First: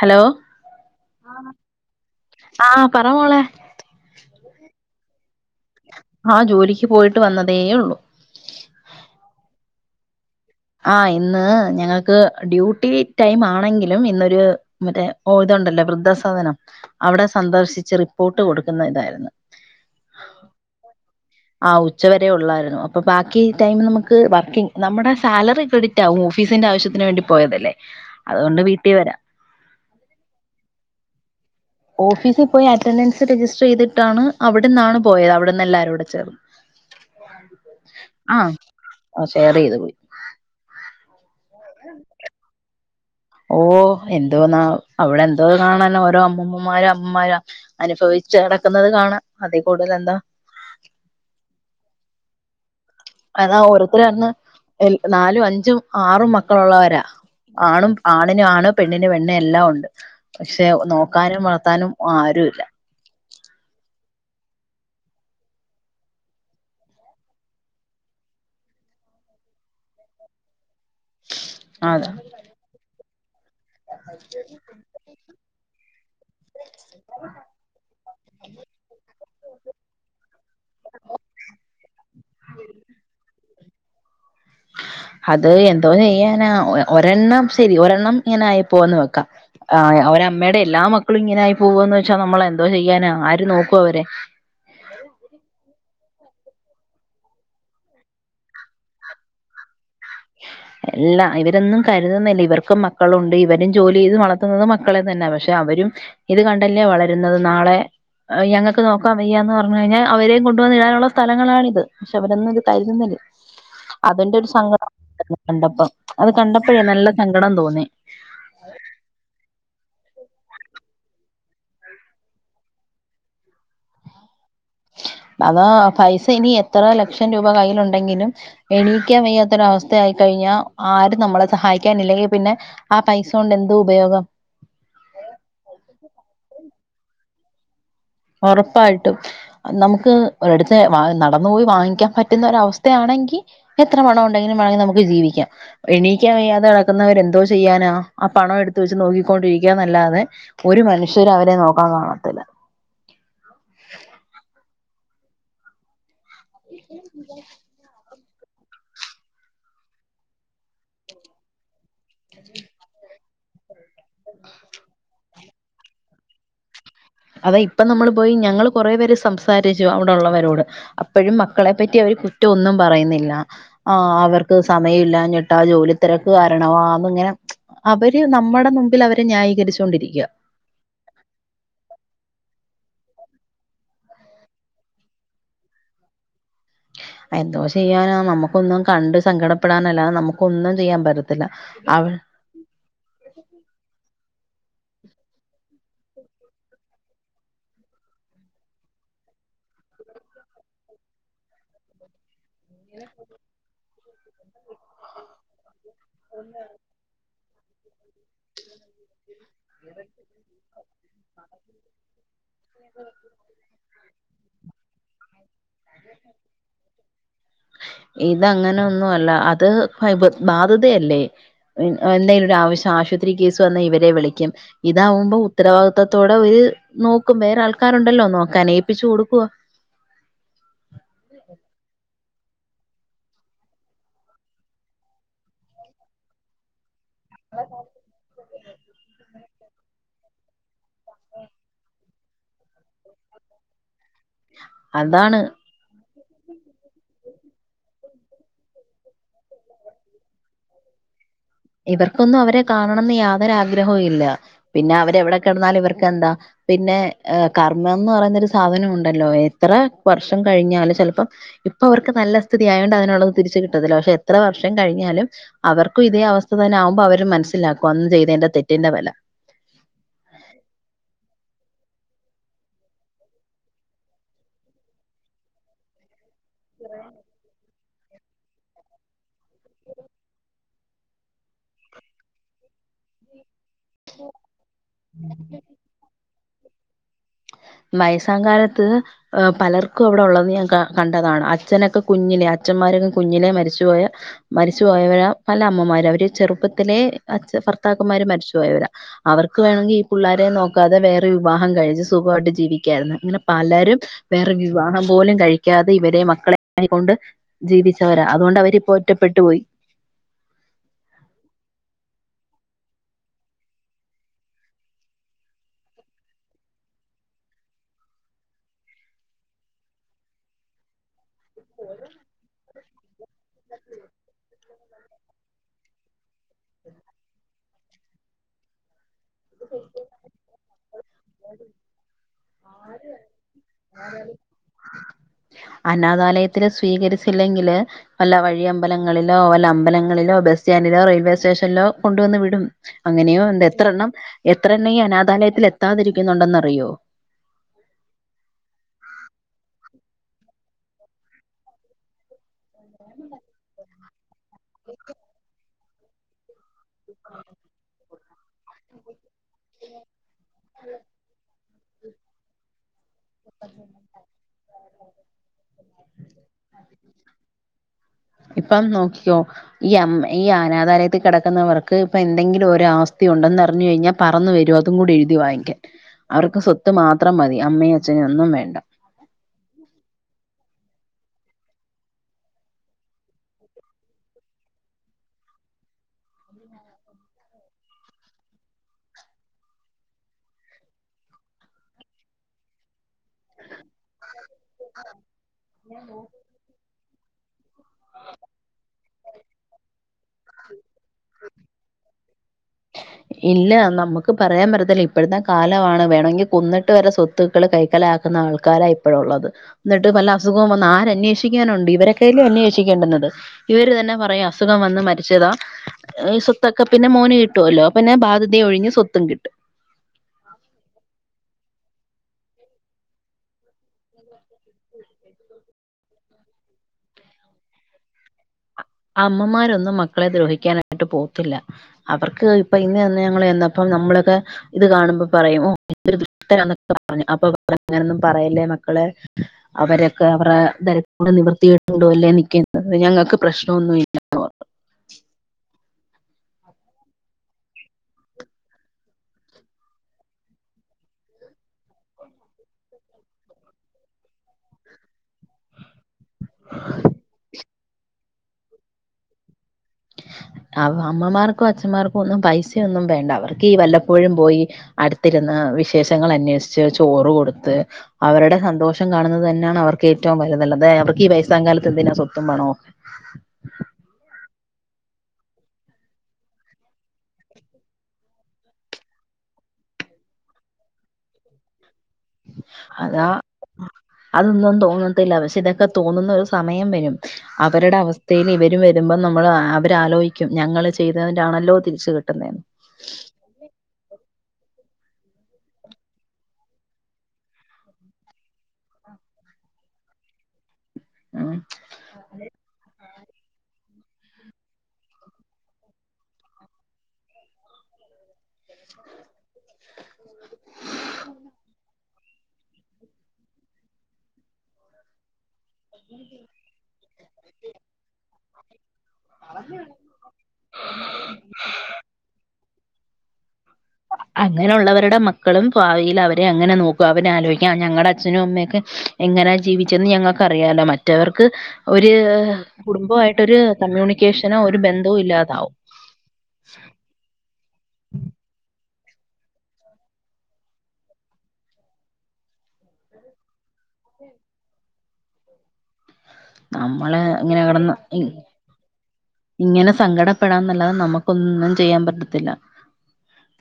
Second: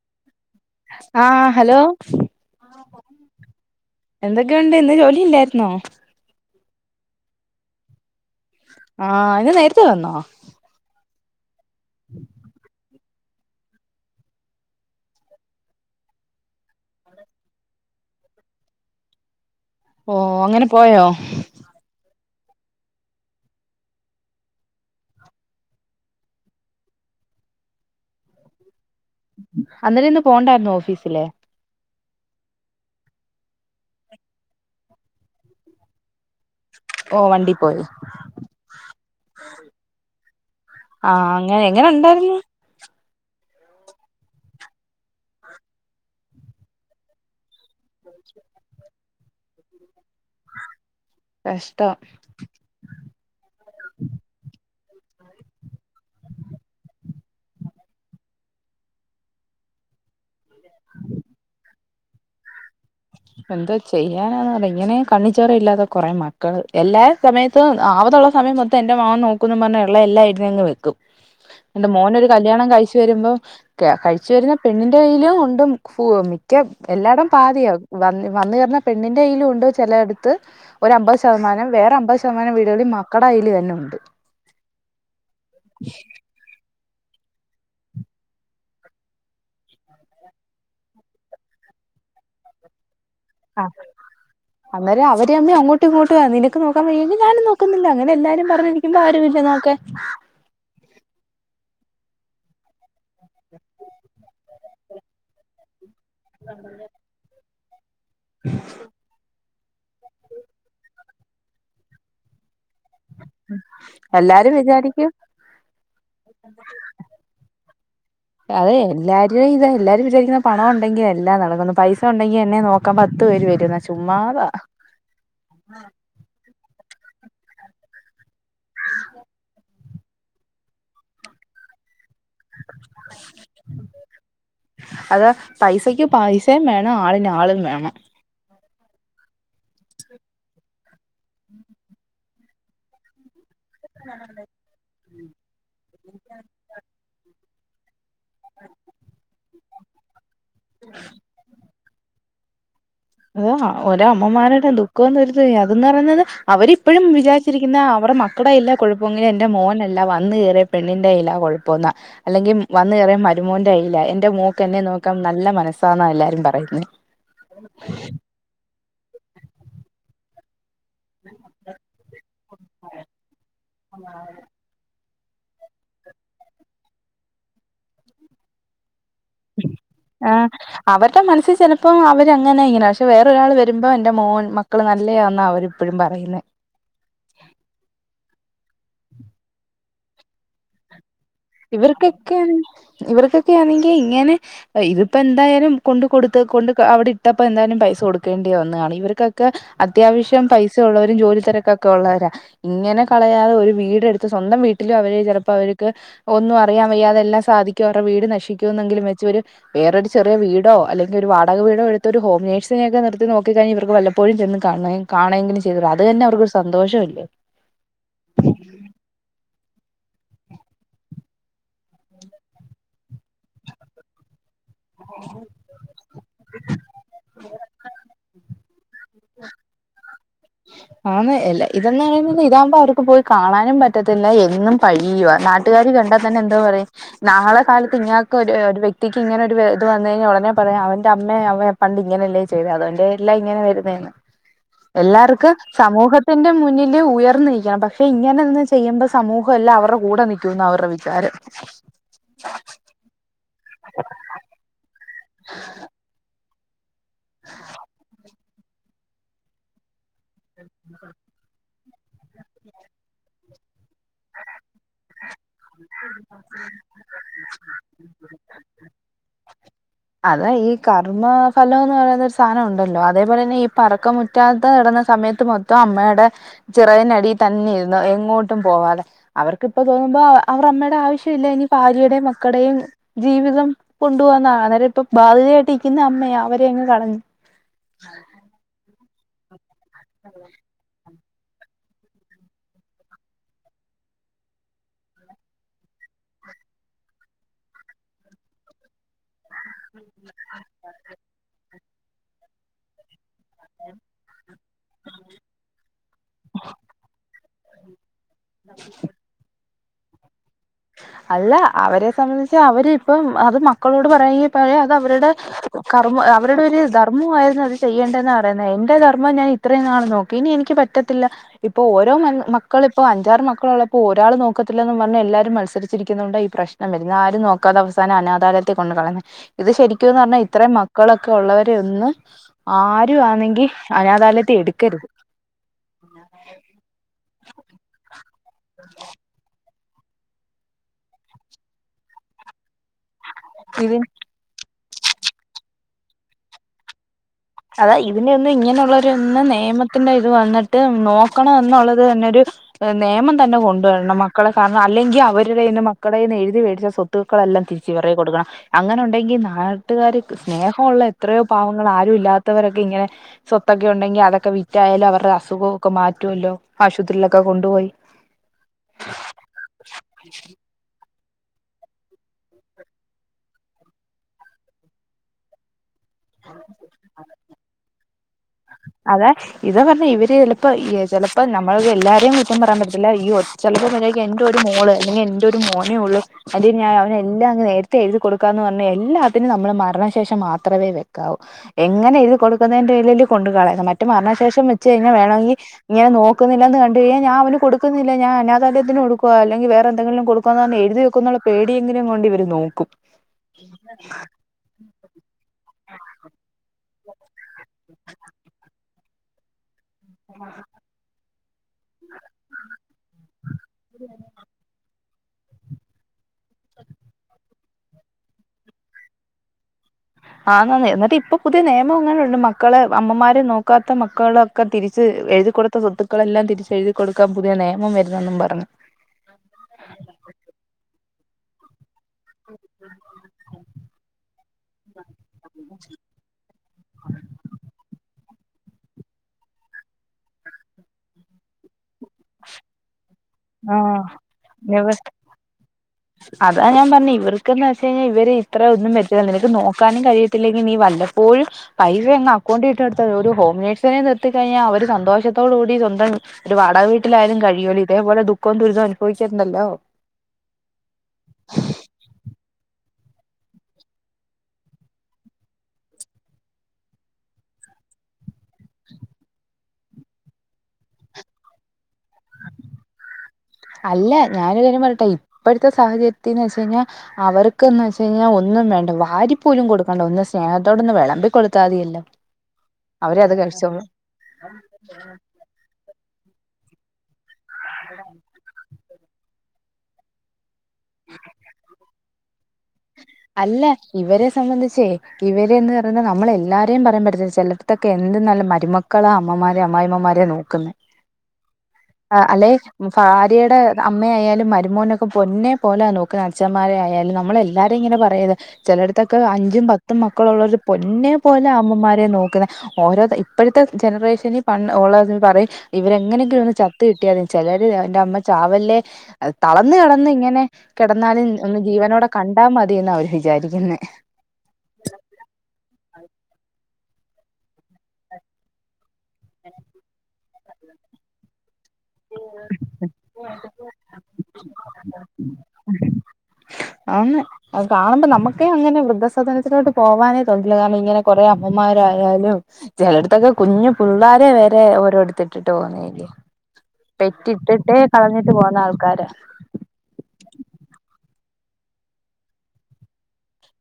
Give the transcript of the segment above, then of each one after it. Hello ആഹ് hello ആഹ് പറ മോളെ എന്തൊക്കെയുണ്ട് ഇന്ന് ജോലി ഇല്ലായിരുന്നോ ആഹ് ജോലിക്ക് പോയിട്ട് വന്നതേ ഉള്ളു ആഹ് ഇന്ന് നേരത്തെ വന്നോ ആ ഇന്ന് ഞങ്ങൾക്ക് ഡ്യൂട്ടി ടൈമ് ആണെങ്കിലും ഇന്നൊരു മറ്റേ ഓ ഇതുണ്ടല്ലോ വൃദ്ധസധനം അവിടെ സന്ദർശിച്ച് റിപ്പോർട്ട് കൊടുക്കുന്ന ഇതായിരുന്നു ഓ അങ്ങനെ പോയോ ആഹ് ഉച്ചവരെ ഉള്ളായിരുന്നു അപ്പൊ ബാക്കി ടൈം നമുക്ക് വർക്കിംഗ് നമ്മുടെ സാലറി ക്രെഡിറ്റ് ആകും ഓഫീസിന്റെ ആവശ്യത്തിന് വേണ്ടി പോയതല്ലേ അതുകൊണ്ട് വീട്ടിൽ വരാം അന്നേരം ഇന്ന് പോകണ്ടായിരുന്നോ ഓഫീസില് ഓഫീസിൽ പോയി അറ്റൻഡൻസ് രജിസ്റ്റർ ചെയ്തിട്ടാണ് അവിടെന്നാണ് പോയത് അവിടെന്ന് എല്ലാരൂടെ ചേർന്ന് ഓ വണ്ടി പോയി ആഹ് ആ ഷെയർ ചെയ്ത് പോയി ആഹ് അങ്ങനെ എങ്ങനെ ഉണ്ടായിരുന്നു ഓ എന്തോന്ന അവിടെ എന്തോ കാണാനോ ഓരോ അമ്മൂമ്മമാരും അമ്മമാരും അനുഭവിച്ച് നടക്കുന്നത് കാണാം അതിൽ കൂടുതൽ എന്താ കഷ്ടം അതാ ഓരോരുത്തര് അന്ന് എ നാലും അഞ്ചും ആറും മക്കള് ഉള്ളവരാ ആണും ആണിന് ആണ് പെണ്ണിന് പെണ്ണ് എല്ലാം ഉണ്ട് പക്ഷെ നോക്കാനും വളത്താനും ആരും ഇല്ല എന്തോ ചെയ്യാനാന്ന് പറ ഇങ്ങനെ കണ്ണിച്ചോര ഇല്ലാതെ കൊറേ മക്കള് എല്ലാ സമയത്ത് ആവതുള്ള സമയം മൊത്തം എന്റെ മകൻ നോക്കൂന്ന് പറഞ്ഞ് ഉള്ളതെല്ലാം ഇരുന്നങ്ങ് വെക്കും എന്നിട്ട് അത മോന് ഒരു കല്യാണം കഴിച്ച് വരുമ്പം കഴിച്ചു വരുന്ന പെണ്ണിന്റെ കയ്യിലും ഉണ്ട് ഫ മിക്ക എല്ലായിടും പാതിയാ വ വന്ന് കേറുന്ന പെണ്ണിന്റെ കയ്യിലും ഉണ്ട് ചില എടുത്ത് ഒര് അമ്പത് ശതമാനം വേറെ അമ്പത് ശതമാനം വീടുകളിൽ മക്കട അൽ തന്നെ ഉണ്ട് അത് എന്തോ ചെയ്യാനാ ഒരെണ്ണം ശരി ഒരെണ്ണം ഇങ്ങനെ ആയിപ്പോയെന്ന് വെക്കാം ആഹ് ഒരമ്മയുടെ എല്ലാ മക്കളും ഇങ്ങനെ ആയി പോവാന്ന് വെച്ചാൽ നമ്മള് എന്തോ ചെയ്യാനാ ആര് നോക്കും അവരെ അന്നേരം അവര് തമ്മിൽ അങ്ങോട്ടും ഇങ്ങോട്ടും ആ നിനക്ക് നോക്കാൻ വയ്യെങ്കിൽ ഞാനും നോക്കുന്നില്ല അങ്ങനെ എല്ലാരും പറഞ്ഞ് നി [unintelligible] ആരുമില്ല നോക്കാൻ എല്ലാ ഇവരൊന്നും കരുതുന്നില്ല ഇവർക്കും മക്കളുണ്ട് ഇവരും ജോലി ചെയ്ത് വളർത്തുന്നുന്നത് മക്ക മക്കളെ തന്നെ പക്ഷെ അവരും ഇത് കണ്ടല്ലേ വളരുന്നത് നാളെ ഞങ്ങൾക്ക് നോക്കാ വയ്യാന്ന് പറഞ്ഞ റഞ്ഞ് കഴിഞ്ഞാൽ അവരേം കൊണ്ടുവന്നിടാനുള്ള സ്ഥലങ്ങളാണിത് പക്ഷെ അവരെന്ന് [unintelligible] അതിന്റെ ഒരു എല്ലാരും സങ്കടം വിചാരിക്കും കണ്ടപ്പം അത് കണ്ടപ്പഴേ നല്ല സങ്കടം തോന്നി [inaudible] അതെ എല്ലാവരും ഇത എല്ലാവരും വിജാരിക്കുന്നേ പണം ഉണ്ടെങ്കി എല്ലാം നടക്കുന്നു പൈസ ഉണ്ടെങ്കി എന്നെ നോക്കാ പത്തു പേര് വരുന്ന് ചുമ്മാതാ അതാ പൈസ ഇനി എത്ര ലക്ഷം രൂപ കയ്യിലുണ്ടെങ്കിലും എണീക്കാൻ വയ്യാത്തൊര വസ്ഥയായിക്കഴിഞ്ഞാ ആരും നമ്മളെ സഹായിക്കാനില്ലെങ്കിൽ പിന്നെ ആ പൈസ കൊണ്ട് എന്ത് ഉപയോഗം അത പൈസക്ക് പൈസയും വേണം ആളിന് ആളും വേണം ഉറപ്പായിട്ടും നമുക്ക് ഒരടുത്ത് നടന്നു പോയി വാങ്ങിക്കാൻ പ റ്റുന്ന ഒരു അവസ്ഥയാണെങ്കിൽ എത്ര പണം ഉണ്ടെങ്കിലും വേണമെങ്കിൽ നമുക്ക് ജീവിക്കാം എണീക്കാൻ വയ്യാതെ കിടക്കുന്നവരെന്തോ ചെയ്യാനാ ആ പണം എടുത്ത് വെച്ച് നോക്കിക്കൊണ്ടിരിക്കാ നല്ലാതെ ഒരു മനുഷ്യരും അവരെ നോക്കാൻ കാണത്തില്ല അതാ ഓരോ അമ്മമാരുടെയും ദുഃഖംന്ന് രുത് അതന്ന് പറയുന്നത് അവരിപ്പോഴും വിചാരിച്ചിരിക്കുന്നത് അവരുടെ മ ക്കടെ കയ്യില കുഴപ്പമെങ്കിലും എന്റെ മോനല്ല വന്ന് കയറിയ പെണ്ണിൻ്റെ കയ്യിലാ കുഴപ്പംന്ന് അല്ലെങ്കിൽ വന്ന് കയറിയ മരുമോന്റെ കയ്യില എന്റെ മോക്ക് എന്നെ നോക്കാൻ നല്ല മനസ്സാന്നാ എല്ലാരും പറയുന്നത് അതാ ഇപ്പം നമ്മള് പോയി ഞങ്ങള് കൊറെ പേര് സംസാരിച്ചു അവിടെള്ളവരോട് അപ്പോഴും മക്കളെ പറ്റി അവർ കുറ്റം ഒന്നും പറയുന്നില്ല ആ അവർക്ക് സമയമില്ലാഞ്ഞി ട്ടാ ജോലി തിരക്ക് കാരണമാ ഇങ്ങനെ അവര് നമ്മടെ മുമ്പിൽ അവരെ ന്യായീകരിച്ചൊണ്ടിരിക്കുക ആഹ് അവരുടെ മനസ്സിൽ ചിലപ്പോ അവരങ്ങനെ ഇങ്ങനെ പക്ഷെ വേറൊരാൾ വരുമ്പോ എൻ്റെ മോൻ മക്കള് നല്ലയാന്നാ അവരിപ്പോഴും പറയുന്നെ എന്തോ ചെയ്യാനാ നമുക്കൊന്നും കണ്ട് സങ്കടപ്പെടാനാല്ലാതെ നമുക്ക് ഒന്നും ചെയ്യാൻ പറ്റ ഇവർക്കൊക്കെ ആണെ ഇവർക്കൊക്കെണെങ്കിൽ ഇങ്ങനെ ഇതിപ്പോ എന്തായാലും കൊണ്ട് കൊടുത്ത് കൊണ്ട് അവിടെ ഇട്ടപ്പോ എന്തായാലും പൈസ കൊടുക്കേണ്ടി വന്ന്കാണും ഇവർക്കൊക്കെ അത്യാവശ്യം പൈസ ഉള്ളവരും ജോലി തിരക്കൊക്കെ ഉള്ളവരാ ഇങ്ങനെ കളയാതെ ഒരു വീടെടുത്ത് സ്വന്തം വീട്ടിലും അവര് ചിലപ്പോ അവര്ക്ക് ഒന്നും അറിയാൻ വയ്യാതെ എല്ലാ സാധിക്കും അവടെ വീട് നശിക്കും എന്നെങ്കിലും വെച്ച് ഒരു വേറൊരു ചെറിയ വീടോ അല്ലെങ്കിൽ ഒരു വാടക വീടോ എടുത്ത് ഒരു ഹോം നേഴ്സിനൊക്കെ നിർത്തി നോക്കി ത്തി കഴിഞ്ഞ് ഇവർക്ക് വല്ലപ്പോഴും ചെന്ന് കാണെങ്കിലും ചെയ്താ അത് തന്നെ അവർക്ക് സന്തോഷമല്ലേ ഇതങ്ങനൊന്നുംല്ല അത് ബാധ്യതയല്ലേ എന്തായാലും ഒരു ആവശ്യം ആശുപത്രി കേസ് വന്നാൽ ഇവരെ വിളിക്കും ഇതാവുമ്പോ ഉത്തരവാദിത്തതോടെ ഒരു നോക്കും വേറെ ആൾക്കാരുണ്ടല്ലോ നോക്കാൻ ഏൽപ്പിച്ച് കൊടുക്കുവാ ആന്ന് ഇല്ല ഇതെന്ന് പറയുന്നത് ഇതാകുമ്പോ അവർക്ക് പോയി കാണാനും പറ്റത്തില്ല എന്നും പഴിയുവാ നാട്ടുകാര് കണ്ടാൽ തന്നെ എന്തോ പറയും നാളെ കാലത്ത് ഇങ്ങാക്ക് ഒരു വ്യ ക്തിക്ക് ഇങ്ങനെ ഒരു ഇത് വന്ന് കഴിഞ്ഞാൽ ഉടനെ പറയും അവന്റെ അമ്മയെ അവൻ പണ്ട് ഇങ്ങനെയല്ലേ ചെയ്തെ അത്കൊണ്ടല്ലേ ഇങ്ങനെ വരുന്നേ അതാണ് എല്ലാർക്കും സമൂഹത്തിന്റെ മുന്നില് ഉയർന്നിരിക്കണം പക്ഷെ ഇങ്ങനെ നിന്ന് ചെയ്യുമ്പോ സമൂഹം എല്ലാം അവരുടെ കൂടെ നിൽക്കൂന്നു അവര്ടെ വി ചാരം ഇവർക്കൊന്നും അവരെ കാണണംന്ന് യാതൊരുരാഗ്രഹവും ഇല്ല പിന്നെ അവരെ എവിടെ കിടന്നാലും ഇവർക്ക് എന്താ പിന്നെ കർമ്മംന്ന് പറയുന്നൊരു സാധനം ഉണ്ടല്ലോ എത്ര വർഷം കഴിഞ്ഞാല് ചെലപ്പം ഇപ്പൊ അവർക്ക് നല്ല സ്ഥിതി ആയൊണ്ട് അയിനുള്ളത് തിരിച്ചു കിട്ടത്തില്ല. പശേ എത്ര വർഷം കഴിഞ്ഞാലും അവർക്കും ഇതേ അവ ആവുമ്പം അവര് മൻസ്സിലാക്കും അന്ന് ചെയ്തെന്റെ തെറ്റിന്റെ വെല. അതെ ഈ കർമ്മോ ഫലോന്ന് പറയുന്ന ഒരു സാധനം ഉണ്ടല്ലോ. അതേപോലെ ന്നെ ഈ പറക്ക മു റ്റാത്ത നടന്ന സമയത്ത് മൊത്തം അമ്മേടെ ചിറകിനടീ തന്നെ ഇരുന്നു. എങ്ങോട്ടും പോവാതെ. അവർക്ക് ഇപ്പം തോന്നുമ്പോ അവർ അമ്മേടെ ആവശ്യം ഇല്ലേനി. ഭാര്യടേം മക്കടെയും ജീവിതം കൊണ്ടു പോകുന്ന. അന്നേര പ്പൊ ബാധ്യതായിട്ടിക്കിന്ന അമ്മയാ അവരെ അങ്ങ് കളഞ്ഞു. വയസ്സാ കാലത്ത് ഹ് പലർക്കും അവിടെ ഉള്ളത് ഞാൻ കാ കൺ ണ്ടതാണ്. അച്ഛനൊക്കെ കുഞ്ഞിലെ അഛന്മാരൊക്കെ കുഞ്ഞിലെ മരിച്ചുപോയ മരിച്ചു പോയവരാ. പല അമ്മമാര് അവര് ചെറുപ്പത്തിലെ അച്ഛ ഭർത്താക്കന്മാര് മരിച്ചുപൊയവരാ. അവർക്ക് വേണമെങ്കിഈ പുള്ളാരെ നോക്കാതെ വേറെരു വിവാഹം കഴിച്ചു സുഖമായിട്ട് ജീവിക്കായിര്ന്ന്. ഇങ്ങനെ പലരും വേറെ വിവാഹം പോലും കഴിക്യാതെ ഇവരെ മക്കളെകൊണ്ട് ജീവി ച്ചവരാ. അതൊണ്ട് അവര് പ്പോ ഒറ്റപ്പെട്ടു പോയി. അല്ല. അവരെ സംബന്ധിച്ച് അവര് ഇപ്പം അത് മക്കളോട് പറയെങ്കി പറയാ അതവരുടെ കർമ്മ അവരുടെ ഒരു ധർമ്മുആയിരുന്ന് അത് ചെയ്യേണ്ടെന്നാ പറയുന്നത്. എന്റെ ധർമ്മം ഞാന് ഇത്രയും നാള് നോക്കി. ഇനി എനിക്ക് പറ്റത്തില്ല. ഇപ്പൊ ഓരോ മ മക്കളിപ്പോ അഞ്ചാറ് മക്കളുള്ളപ്പോ ഒരാള് നോക്കത്തില്ലന്നും പർഞ്ഞ് എല്ലാരും ത്സരിച്ചിരിക്കുന്നോണ്ടാ ഈ പ്രശ്നം വരുന്ന. ആരും നോക്കാതെ അവസാനം അനാഥാലയത്തി കൊണ്ട് കളയുന്ന ഇത് ശരിക്കുംന്ന് പർഞ്ഞാ ഇത്രയും മക്കളൊക്കെ ഉള്ളവര് ഒന്ന് ആരു ആന്നെങ്കി അനാധാലയത്തി എട്ക്കരുത്. അനാഥാലയത്തില് സ്വീകരിച്ചില്ലെങ്കില് വല്ല വഴി അമ്പലങ്ങളിലോ വല്ല അമ്പലങ്ങളിലോ ബസ് സ്റ്റാൻഡിലോ റെയിൽവേ സ്റ്റേഷനിലോ കൊണ്ടുവന്ന് വിടും. അങ്ങനെയും ഉണ്ട് ഇതിന് എത്രണ്ണം. എത്രണ്ണം ഈ അനാഥാലയത്തിലെത്താതിരിക്കുന്നുണ്ടെന്നറിയോ. അതാ ഇതിനെ ഒന്നും ഇങ്ങനെള്ളെരു ഒന്ന് നിയമത്തിന്റെ ഇത് വന്നിട്ട് നോക്കണം എന്നുള്ളത് തന്നൊരു നിയമം തന്നെ കൊണ്ടുവരണം. മക്കളെ കാരണം അല്ലെങ്കി അവരുടെ യ്യിന്ന് മക്കളടേന്ന് എഴുതി വേടിച്ച സ്വത്തുക്കളെല്ലാം തിരിച്ചിവരെ കൊടുക്കണം. അങ്ങനെ ഉണ്ടെങ്കി നാട്ടുകാര് സ്നേഹോള്ള എത്രയോ പാവങ്ങൾ ആരും ഇല്ലാത്തവരൊക്കെ ഇങ്ങനെ സ്വത്തൊക്കെ ഉണ്ടെങ്കി അതൊക്കെ വിറ്റായാലും അവരുടെ അസുഗൊക്കെ മാറ്റൊല്ലോ ആശുപത്രിയിലൊക്കെ കൊണ്ടുപോയി ഇപ്പം നോക്കിക്കൊ. ഈ അം ഈ അ അനാധാലയത്തിൽ കിടക്കുന്നവർക്ക് പ്പ എന്തെങ്കിലും ഒരാസ്തി ഉണ്ടെന്നറഞ്കഴിഞ്ഞാ പറന്നു വരും അതും കൂടി എഴുതി വാങ്ങിക്കാൻ അവർക്ക് സ്വത്ത് മാത്രം മതി അമ്മയും അച്ഛനെ ഒന്നും വേണ്ട. അതാ ഇതാ പർഞ്ഞെ ഇവര് ചിലപ്പോ ചിലപ്പോ നമ്മള് എല്ലാരേം കുറ്റം പറയാൻ പറ്റത്തില്ല ഈ ഒ ചിലപ്പോ മര്യാതിക് എന്റെ ഒരു മോള് അല്ലെങ്കി എന്റെ ഒരു മോനേ ഉള്ളു അത് ഞാൻ അവനെല്ലാം അങ്ങ് നേരത്തെ എഴുതി കൊടുക്കാംന്ന് പർഞ്ഞാ എല്ലാത്തിനും നമ്മള് മരണശേഷം മാത്രമേ വെക്കാവൂ എങ്ങനെ എഴുതി കൊടുക്കുന്നതിന്റെലല്ലേ കൊണ്ടു കളയ മറ്റ മരണശേഷം വെച്ച് കഴിഞ്ഞാ വേണങ്കി ഇങ്ങനെ നോക്ക ക്കുന്നില്ലന്ന് കണ്ടുകഴ്ഞ്ഞാ ഞാൻ അവന് കൊടുക്കുന്നില്ല ഞാൻ അനാഥാലയത്തിന് കൊടുക്കുവാ അല്ലെങ്കി വേറെന്തെങ്കിലും കൊടുക്കാന്നർഞ്ഞ് എഴുതി വെക്കുന്നുള്ള പേടിയെങ്കിലും കൊണ്ട് ഇവര് നോക്കും. ഇല്ല. നമുക്ക് പറയാൻ പറ്റത്തില്ല. ഇപ്പഴത്തെ കാലമാണ് വേണെങ്കി കൊന്നിട്ട് വരെ സ്വത്തുക്കള് കൈക്കലാക്കുന്ന ആൾക്കാരാ ഇപ്പോഴുള്ളത് ന്നിട്ട് വല്ല അസുഖം വന്നാ ആരന്വേഷി ക്കാനുണ്ട് ഇവരൊക്കല്ലേ അന്വേഷിക്കേണ്ടന്നത് ഇവര് തന്നെ പറയാ അസുഖം വന്ന് മരിച്ചതാ. ഈ സ്വത്തൊക്കെ പിന്നെ മോനേ ട്ടോല്ലോ അപ്പിന്നെ ബാദ്യത ഒഴിഞ്ഞ് സ്വത്തും കിട്ടും ആഹ്ന്നാന്നേ ന്നിട്ടിപ്പൊ പുതിയ നിയമം അങ്ങനെയുണ്ട് മക്കളെ അമ്മമാര് നോക്കാത്ത മക്കള ഒക്കെ തിരിച്ച് എഴുതി കൊടുത്ത സ്വത്തുക്കളെല്ലാം തിരിച്ച് എഴുതി കൊടുക്കാൻ പുതിയ നിയമം വരുന്നെന്നും പറഞ്ഞു അമ്മമാരൊന്നും മക്കളെ ദ്രോഹിക്കാനായിട്ട് പോവത്തില്ല. അവർക്ക് ഇപ്പ ഇന്ന് തന്നെ ഞങ്ങള് ചെന്നപ്പം നമ്മളെയൊക്കെ ഇത് കാണുമ്പോ പറയും ഓഹ് [unintelligible] പറയല്ലേ മക്കളെ അവരൊക്കെ അവരെ [unintelligible] നിവർത്തികേടുകൊണ്ടല്ലേ നിൽക്കുന്നത് ഞങ്ങക്ക് പ്രശ്നൊന്നുല്ല വ്യവസ്ഥ അതാ ഞാൻ പർഞ്ഞെ ഇവർക്ക്ന്ന് വെച്ച് കഴ്ഞ്ഞാൽ ഇവര് ഇത്ര ഒന്നും പറ്റത്തില്ലില്ല നക്ക് നോക്കാനും കഴിയ ത്തില്ലെങ്കി നീ വല്ലപ്പോഴും പൈസ അങ്ങ് അക്കൗണ്ടി ഇട്ടൊട്ത്താത് ഒരു ഹോം നേഴ്സിനെ നിർത്തി കഴിഞ്ഞാ അവര് സന്തോഷത്തോടി കൂടി ഒരു വാടക വീട്ടിലായാലും കഴിയുമല്ലോ ഇതേപോലെ ദുഖോം ദുരിതവും അനുഭവിക്കണ്ടല്ലോ അവ അമ്മമാർക്കും അച്ഛന്മാർക്കോന്നും പൈസയൊന്നും വേണ്ട അവർക്ക് ഈ വല്ലപ്പോഴും പോയി അടുത്തിരുന്ന് വിശേഷങ്ങൾ അന്വേഷിച്ച് ചോറ് കൊടുത്ത് അവരുടെ സന്തോഷം കാണുന്നത് തന്നെയാണ് അവർക്ക് ഏറ്റവും വലതല്ലതായത് അവർക്ക് ഈ വയസ്സാം കാലത്ത് എന്തിനാ സ്വത്തും പണോം അല്ല ഞാനൊരു കാര്യം പറയട്ടെ ഇപ്പഴത്തെ സാഹചര്യത്തിന്ന് വെച്ചഴിഞ്ഞാ അവർക്ക്ന്ന് വെച്ച് കഴിഞ്ഞാ ഒന്നും വേണ്ട വാരി പോലും കൊടുക്കണ്ട ഒന്ന് സ്നേഹത്തോടൊന്ന് വിളമ്പി കൊടുത്താതിയല്ലോ അതാ അതൊന്നും തോന്നത്തില്ല പക്ഷെ ഇതൊക്കെ തോന്നുന്ന ഒരു സമയം വരും അവരുടെ അവസ്ഥയിലിവരും വരുമ്പോ നമ്മള് അവരാലോയ് ക്യും ഞങ്ങള് ചെയ്തതിന്റൊണല്ലോ തിരിച്ച് കിട്ടുന്നതന്ന് അല്ല ഇവരെ സംബന്ധിച്ചേ ഇവരെന്ന് പറയ്ണ് നമ്മള് എല്ലാരേയും പറയാൻ പറ്റത്തില്ല ചെല ഇതൊക്കെ എന്ത് നല്ല മരുമക്കളാ അമ്മമാരെ അമ്മായിമ്മമാരെ നോക്കുന്നേ ഉം ആഹ് അല്ലേ ഭാര്യയുടെ അമ്മയായാലും മരുമോനൊക്കെ പൊന്നെ പോലെ നോക്കുന്നത് അച്ഛന്മാര ആയാലും നമ്മളെല്ലാരും ഇങ്ങനെ പറയത് ചിലട്ത്തൊക്കെ അഞ്ചും പത്തും മക്കളുള്ളര് പൊന്നെ പോലെ അമ്മമാരെ നോക്കണേ ഓരോ ഇപ്പോഴത്തെ ജനറേഷനി പ ഉള്ളര് പറയും ഇവരെങ്ങനെയെങ്കിലും ഒന്ന് ചത്ത് കിട്ടിയാതി ചിലര് എന്റെ അമ്മ ചാവല്ലെ തളർന്നു കിടന്ന് ഇങ്ങനെ കിടന്നാലും ഒന്ന് ജീവനോടെ കണ്ടാ മതിയെന്നാ അവർ വിചാരിക്കുന്നേ അങ്ങനെയുള്ളവരുടെ മക്കളും ഭാവിയിൽ അവരെ അങ്ങനെ നോക്കും അവരെ ആലോയ്ക്കാം ഞങ്ങടെ അച്ഛനും അമ്മയൊക്കെ എങ്ങനാ ജീവിച്ചെന്ന് ഞങ്ങൾക്ക് അറിയാലോ മറ്റവർക്ക് ഒരു കുടുംബമായിട്ടൊരു കമ്മ്യൂണിക്കേഷനോ ഒരു ബന്ധവും ഇല്ലാതാവും ആന്ന് അത് കാണുമ്പോ നമുക്കേ അങ്ങനെ വൃദ്ധസാദനത്തിനോട്ട് പോവാനേ തോന്നില്ല കാരണം ഇങ്ങനെ കൊറേ അമ്മമാരായാലും ചിലട്ത്തൊക്കെ കുഞ്ഞ് പിള്ളാരെ വരെ ഓരോ എടുത്തിട്ടിട്ട് പോകുന്നേ നമ്മള് ഇങ്ങനെ പെറ്റിട്ടിട്ടേ കിടന്ന് ഇ- കളഞ്ഞിട്ട് പോവുന്ന ആൾക്കാര ഇങ്ങനെ സങ്കടപ്പെടാന്നല്ലാതെ നമുക്കൊന്നും ചെയ്യാൻ പറ്റത്തില്ല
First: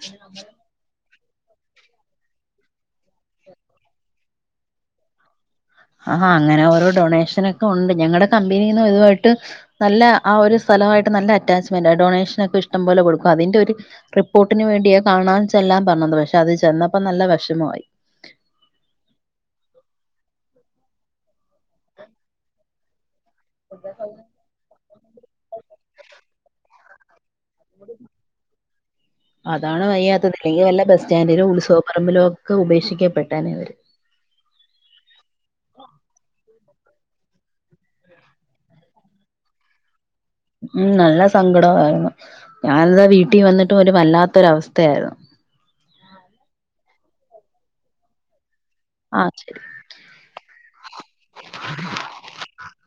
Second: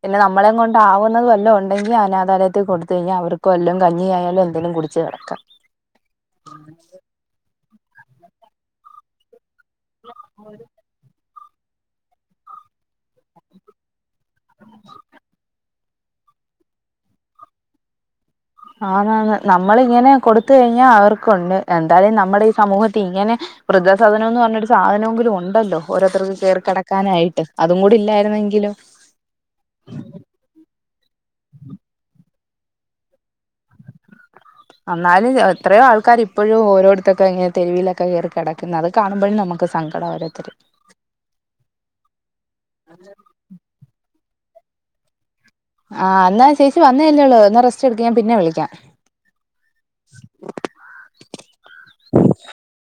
പിന്നെ നമ്മളെ കൊണ്ട് ആവുന്നത് വല്ലോ ഉണ്ടെങ്കിൽ അനാഥാലയത്ത് കൊടുത്ത് കഴിഞ്ഞാ അവർക്കും വല്ലോ കഞ്ഞിയായാലും എന്തേലും കുടിച്ച് കിടക്കാം ആഹാ അങ്ങനെ ഓരോ ഡൊണേഷനൊക്കെ ഉണ്ട് ഞങ്ങളടെ കമ്പനിന്നും ഇതുവായിട്ട് നല്ല ആ ഒരു സ്ഥലമായിട്ട് നല്ല അറ്റാച്ച്മെന്റ് ഡൊണേഷന ഒക്കെ ഇഷ്ടം പോലെ കൊടുക്കും അതിന്റെ ഒരു റിപ്പോർട്ടിന് വേണ്ടിയാണ് കാണാൻ ചെല്ലാൻ പറഞ്ഞത് പക്ഷെ അത് ചെന്നപ്പോ നല്ല വിഷമമായി ആന്നാന്ന് നമ്മളിങ്ങനെ കൊടുത്ത് കഴിഞ്ഞാൽ അവർക്കുണ്ട് എന്തായാലും നമ്മുടെ ഈ സമൂഹത്തി ഇങ്ങനെ വൃദ്ധസധനംന്ന് പറഞ്ഞൊരു സാധനമെങ്കിലും ഉണ്ടല്ലോ ഓരോരുത്തർക്ക് കേറി കിടക്കാനായിട്ട് അതും കൂടി ഇല്ലായിരുന്നെങ്കിലോ അതാണ് വയ്യാത്തത് അല്ലങ്കിൽ വല്ല ബസ് സ്റ്റാൻഡിലോ ഉത്സവപ്പറമ്പിലോ ഒക്കെ ഉപേക്ഷിക്കപ്പെട്ടേനെ ഇവർ എന്നാലും എത്രയോ ആൾക്കാർ ഇപ്പോഴും ഓരോട്ത്തൊക്കെ ഇങ്ങനെ തെരുവിലൊക്കെ കേറി കിടക്കുന്നത് കാണുമ്പോഴും നമുക്ക് സങ്കടാ ഓരോരുത്തര് ഉം നല്ല സങ്കടയിരുന്നു ഞാന് എന്താ വീട്ടിൽ വന്നിട്ടും ഒരു വല്ലാത്തൊരവസ്ഥയായിരുന്നു ആഹ് എന്നാൽ ചേച്ചി വന്നേ അല്ലേള്ളൂ എന്നാ റെസ്റ്റ് എടുക്ക്‌ ഞാൻ പിന്നെ വിളിക്കാം ആ ശരി [inaudible]